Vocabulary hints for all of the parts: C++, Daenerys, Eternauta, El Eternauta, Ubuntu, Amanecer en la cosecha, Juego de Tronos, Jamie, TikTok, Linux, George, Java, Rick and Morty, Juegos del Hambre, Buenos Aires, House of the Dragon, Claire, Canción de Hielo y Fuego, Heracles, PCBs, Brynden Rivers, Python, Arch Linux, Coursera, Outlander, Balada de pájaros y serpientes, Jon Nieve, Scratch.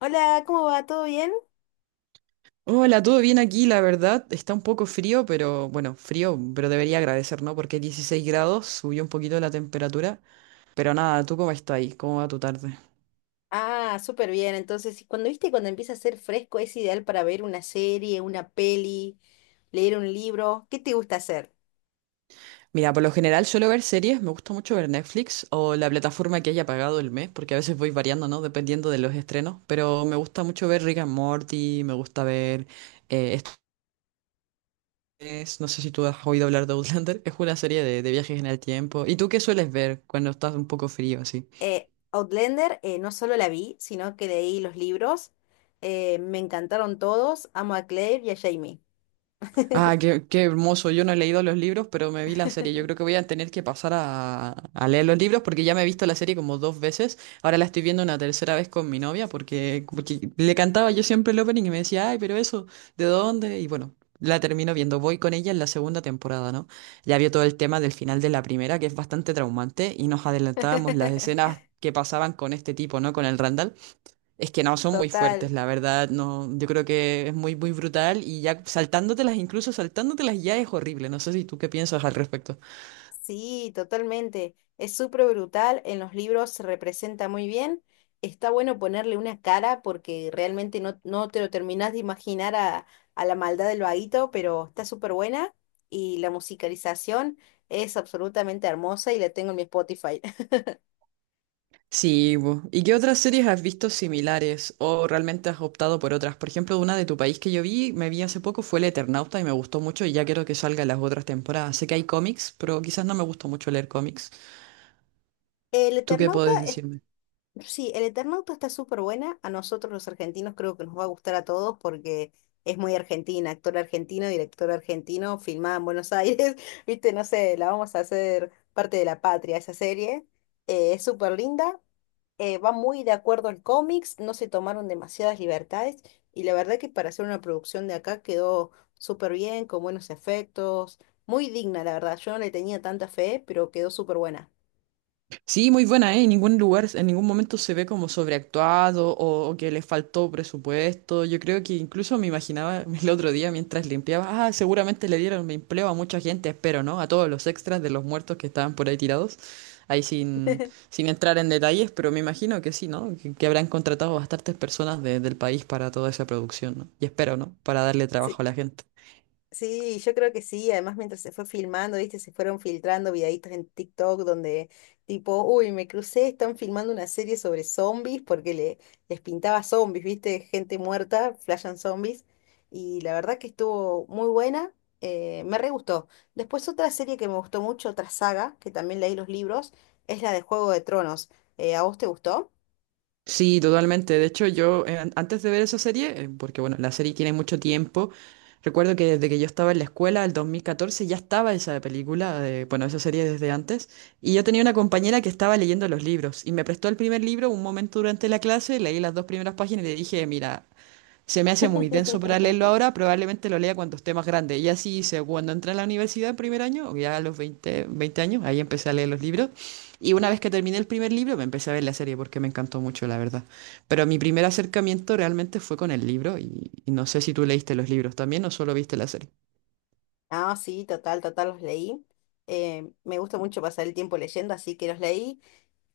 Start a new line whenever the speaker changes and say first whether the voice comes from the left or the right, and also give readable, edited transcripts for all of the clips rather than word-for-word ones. left: Hola, ¿cómo va? ¿Todo bien?
right: Hola, todo bien aquí, la verdad. Está un poco frío, pero bueno, frío, pero debería agradecer, ¿no? Porque 16 grados, subió un poquito la temperatura. Pero nada, ¿tú cómo estás ahí? ¿Cómo va tu tarde?
left: Ah, súper bien. Entonces, y cuando viste, cuando empieza a ser fresco, es ideal para ver una serie, una peli, leer un libro. ¿Qué te gusta hacer?
right: Mira, por lo general suelo ver series, me gusta mucho ver Netflix o la plataforma que haya pagado el mes, porque a veces voy variando, ¿no? Dependiendo de los estrenos. Pero me gusta mucho ver Rick and Morty, me gusta ver... eh, esto no sé si tú has oído hablar de Outlander, es una serie de viajes en el tiempo. ¿Y tú qué sueles ver cuando estás un poco frío así?
left: Outlander, no solo la vi, sino que leí los libros. Me encantaron todos. Amo a Claire y a Jamie.
right: Ah, qué, qué hermoso. Yo no he leído los libros, pero me vi la serie. Yo creo que voy a tener que pasar a leer los libros porque ya me he visto la serie como dos veces. Ahora la estoy viendo una tercera vez con mi novia porque, le cantaba yo siempre el opening y me decía, ay, pero eso, ¿de dónde? Y bueno, la termino viendo. Voy con ella en la segunda temporada, ¿no? Ya vio todo el tema del final de la primera, que es bastante traumante, y nos adelantábamos las escenas que pasaban con este tipo, ¿no? Con el Randall. Es que no, son muy
left: Total.
right: fuertes, la verdad, no, yo creo que es muy, muy brutal y ya saltándotelas, incluso saltándotelas ya es horrible, no sé si tú qué piensas al respecto.
left: Sí, totalmente. Es súper brutal. En los libros se representa muy bien. Está bueno ponerle una cara porque realmente no te lo terminás de imaginar a la maldad del vaguito, pero está súper buena. Y la musicalización es absolutamente hermosa y la tengo en mi Spotify.
right: Sí, bu. ¿Y qué otras series has visto similares o realmente has optado por otras? Por ejemplo, una de tu país que yo vi, me vi hace poco, fue El Eternauta y me gustó mucho y ya quiero que salgan las otras temporadas. Sé que hay cómics, pero quizás no me gusta mucho leer cómics.
left: El
right: ¿Tú qué
left: Eternauta.
right: puedes decirme?
left: Sí, el Eternauta está súper buena. A nosotros los argentinos creo que nos va a gustar a todos porque es muy argentina, actor argentino, director argentino, filmada en Buenos Aires. Viste, no sé, la vamos a hacer parte de la patria esa serie. Es súper linda, va muy de acuerdo al cómics, no se tomaron demasiadas libertades y la verdad que para hacer una producción de acá quedó súper bien, con buenos efectos, muy digna, la verdad. Yo no le tenía tanta fe, pero quedó súper buena.
right: Sí, muy buena, ¿eh? En ningún lugar, en ningún momento se ve como sobreactuado o, que le faltó presupuesto. Yo creo que incluso me imaginaba el otro día mientras limpiaba, ah, seguramente le dieron empleo a mucha gente, espero, ¿no? A todos los extras de los muertos que estaban por ahí tirados. Ahí sin, sin entrar en detalles, pero me imagino que sí, ¿no? Que, habrán contratado bastantes personas del país para toda esa producción, ¿no? Y espero, ¿no? Para darle trabajo a la gente.
left: Sí, yo creo que sí. Además, mientras se fue filmando, viste, se fueron filtrando videitos en TikTok donde tipo, uy, me crucé, están filmando una serie sobre zombies porque les pintaba zombies, viste, gente muerta, flashan zombies. Y la verdad que estuvo muy buena, me re gustó. Después otra serie que me gustó mucho, otra saga, que también leí los libros, es la de Juego de Tronos. ¿A vos te gustó?
right: Sí, totalmente. De hecho, yo antes de ver esa serie, porque bueno, la serie tiene mucho tiempo, recuerdo que desde que yo estaba en la escuela, el 2014, ya estaba esa película, bueno, esa serie desde antes, y yo tenía una compañera que estaba leyendo los libros y me prestó el primer libro un momento durante la clase, leí las dos primeras páginas y le dije, mira, se me hace muy denso para leerlo ahora, probablemente lo lea cuando esté más grande. Y así hice cuando entré a la universidad en primer año, o ya a los veinte años, ahí empecé a leer los libros. Y una vez que terminé el primer libro, me empecé a ver la serie porque me encantó mucho, la verdad. Pero mi primer acercamiento realmente fue con el libro y no sé si tú leíste los libros también o solo viste la serie.
left: Ah, sí, total, total, los leí. Me gusta mucho pasar el tiempo leyendo, así que los leí.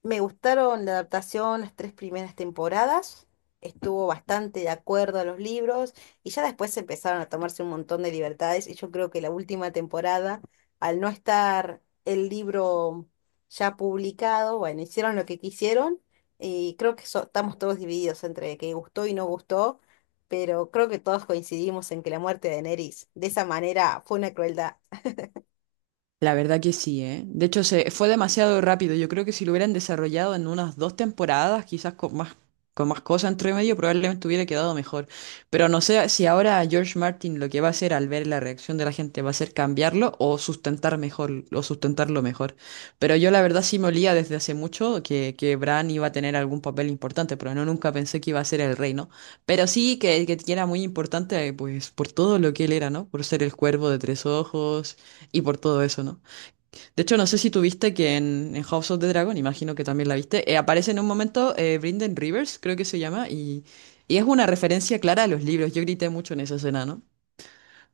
left: Me gustaron la adaptación, las tres primeras temporadas, estuvo bastante de acuerdo a los libros y ya después empezaron a tomarse un montón de libertades y yo creo que la última temporada, al no estar el libro ya publicado, bueno, hicieron lo que quisieron y creo que estamos todos divididos entre que gustó y no gustó, pero creo que todos coincidimos en que la muerte de Daenerys de esa manera fue una crueldad.
right: La verdad que sí, ¿eh? De hecho, se fue demasiado rápido. Yo creo que si lo hubieran desarrollado en unas dos temporadas, quizás con más cosas entre medio, probablemente hubiera quedado mejor. Pero no sé si ahora George Martin lo que va a hacer al ver la reacción de la gente va a ser cambiarlo o sustentar mejor, o sustentarlo mejor. Pero yo la verdad sí me olía desde hace mucho que, Bran iba a tener algún papel importante, pero no nunca pensé que iba a ser el rey, ¿no? Pero sí que, era muy importante, pues, por todo lo que él era, ¿no? Por ser el cuervo de tres ojos y por todo eso, ¿no? De hecho, no sé si tuviste que en House of the Dragon, imagino que también la viste, aparece en un momento Brynden Rivers, creo que se llama, y, es una referencia clara a los libros. Yo grité mucho en esa escena, ¿no?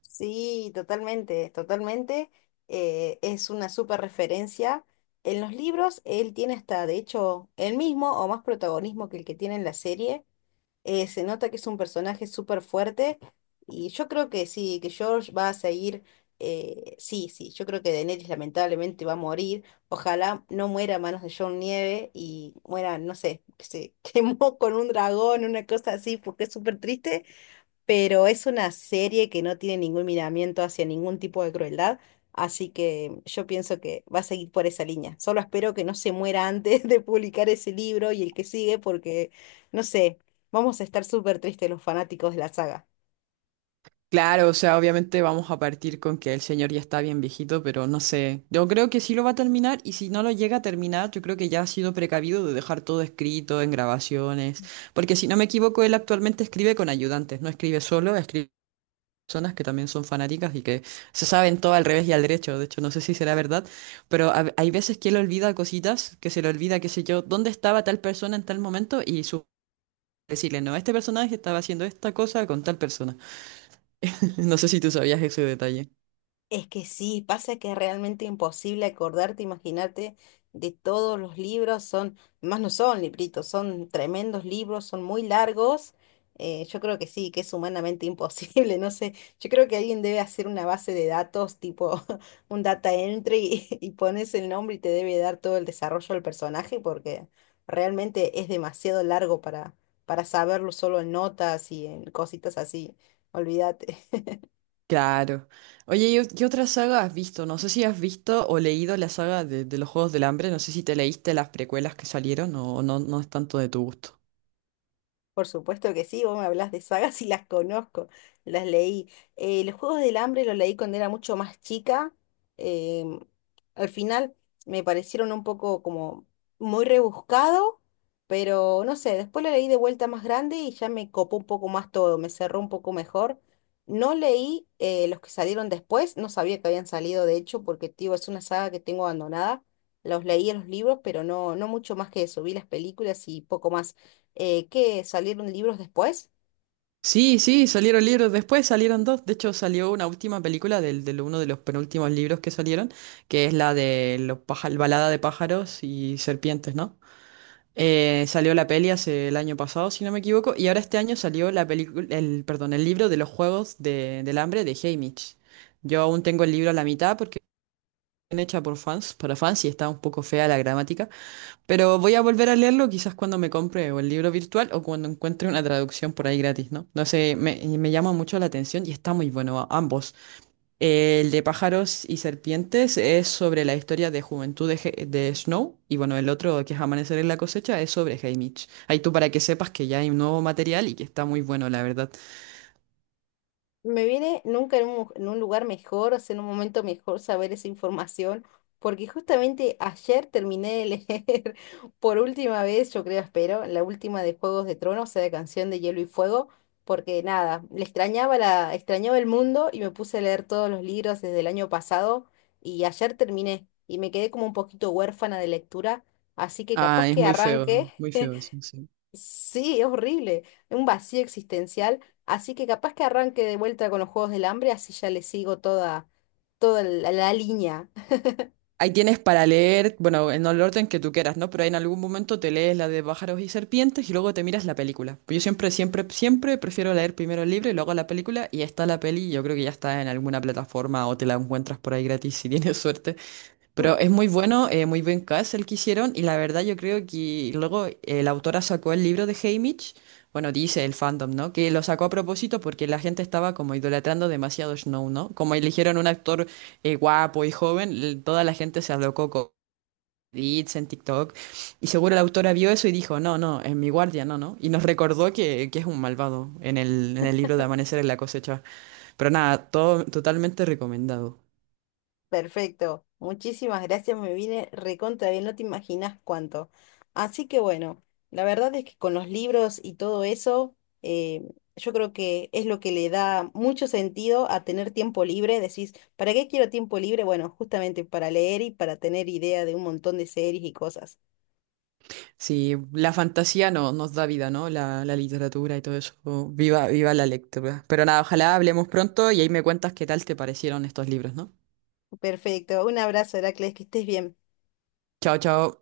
left: Sí, totalmente, totalmente. Es una súper referencia. En los libros él tiene hasta, de hecho, el mismo o más protagonismo que el que tiene en la serie. Se nota que es un personaje súper fuerte y yo creo que sí, que George va a seguir, sí, sí, yo creo que Daenerys lamentablemente va a morir. Ojalá no muera a manos de Jon Nieve y muera, no sé, que se quemó con un dragón, una cosa así, porque es súper triste, pero es una serie que no tiene ningún miramiento hacia ningún tipo de crueldad, así que yo pienso que va a seguir por esa línea. Solo espero que no se muera antes de publicar ese libro y el que sigue, porque, no sé, vamos a estar súper tristes los fanáticos de la saga.
right: Claro, o sea, obviamente vamos a partir con que el señor ya está bien viejito, pero no sé. Yo creo que sí lo va a terminar y si no lo llega a terminar, yo creo que ya ha sido precavido de dejar todo escrito en grabaciones, porque si no me equivoco, él actualmente escribe con ayudantes, no escribe solo, escribe personas que también son fanáticas y que se saben todo al revés y al derecho. De hecho, no sé si será verdad, pero hay veces que él olvida cositas, que se le olvida, qué sé yo, dónde estaba tal persona en tal momento y su decirle, no, este personaje estaba haciendo esta cosa con tal persona. No sé si tú sabías ese detalle.
left: Es que sí, pasa que es realmente imposible acordarte, imaginarte de todos los libros, son, más no son libritos, son tremendos libros, son muy largos. Yo creo que sí, que es humanamente imposible, no sé, yo creo que alguien debe hacer una base de datos, tipo un data entry y pones el nombre y te debe dar todo el desarrollo del personaje porque realmente es demasiado largo para saberlo solo en notas y en cositas así, olvídate.
right: Claro. Oye, ¿y qué otra saga has visto? No sé si has visto o leído la saga de los Juegos del Hambre. No sé si te leíste las precuelas que salieron o no, no es tanto de tu gusto.
left: Por supuesto que sí, vos me hablas de sagas y las conozco, las leí. Los Juegos del Hambre los leí cuando era mucho más chica. em, al final me parecieron un poco como muy rebuscado, pero no sé, después lo leí de vuelta más grande y ya me copó un poco más todo, me cerró un poco mejor. No leí los que salieron después, no sabía que habían salido de hecho, porque tío, es una saga que tengo abandonada. Los leí en los libros, pero no mucho más que eso. Vi las películas y poco más que salieron libros después.
right: Sí, sí, salieron libros después, salieron dos. De hecho, salió una última película del uno de los penúltimos libros que salieron, que es la de los Balada de pájaros y serpientes, ¿no? Salió la peli hace el año pasado, si no me equivoco, y ahora este año salió la película, el, perdón, el libro de los Juegos del Hambre de Haymitch. Yo aún tengo el libro a la mitad porque es hecha por fans, para fans, y está un poco fea la gramática. Pero voy a volver a leerlo quizás cuando me compre o el libro virtual o cuando encuentre una traducción por ahí gratis, ¿no? No sé, y me llama mucho la atención y está muy bueno ambos. El de pájaros y serpientes es sobre la historia de juventud de, de Snow y bueno, el otro que es Amanecer en la cosecha es sobre Haymitch. Ahí tú para que sepas que ya hay un nuevo material y que está muy bueno, la verdad.
left: Me viene nunca en un, en un lugar mejor, o sea, en un momento mejor saber esa información, porque justamente ayer terminé de leer por última vez, yo creo, espero, la última de Juegos de Tronos, o sea, de Canción de Hielo y Fuego, porque nada, le extrañaba la, extrañaba el mundo y me puse a leer todos los libros desde el año pasado y ayer terminé y me quedé como un poquito huérfana de lectura, así que
right: Ah,
left: capaz
right: es
left: que arranque.
right: muy feo eso, sí.
left: Sí, es horrible, un vacío existencial, así que capaz que arranque de vuelta con los Juegos del Hambre, así ya le sigo toda, toda la, la línea.
right: Ahí tienes para leer, bueno, en el orden que tú quieras, ¿no? Pero en algún momento te lees la de pájaros y serpientes y luego te miras la película. Pues yo siempre, siempre, siempre prefiero leer primero el libro y luego la película y está la peli. Yo creo que ya está en alguna plataforma o te la encuentras por ahí gratis si tienes suerte. Pero es muy bueno, muy buen cast el que hicieron y la verdad yo creo que luego la autora sacó el libro de Haymitch, bueno, dice el fandom, ¿no? Que lo sacó a propósito porque la gente estaba como idolatrando demasiado Snow, ¿no? Como eligieron un actor guapo y joven, toda la gente se alocó con edits en TikTok y seguro la autora vio eso y dijo, no, no, en mi guardia, no, no. Y nos recordó que, es un malvado en el libro de Amanecer en la cosecha. Pero nada, todo totalmente recomendado.
left: Perfecto, muchísimas gracias, me viene recontra bien, no te imaginas cuánto. Así que bueno, la verdad es que con los libros y todo eso, eh, yo creo que es lo que le da mucho sentido a tener tiempo libre. Decís, ¿para qué quiero tiempo libre? Bueno, justamente para leer y para tener idea de un montón de series y cosas.
right: Sí, la fantasía no, nos da vida, ¿no? La literatura y todo eso. Viva, viva la lectura. Pero nada, ojalá hablemos pronto y ahí me cuentas qué tal te parecieron estos libros, ¿no?
left: Perfecto. Un abrazo, Heracles, que estés bien.
right: Chao, chao.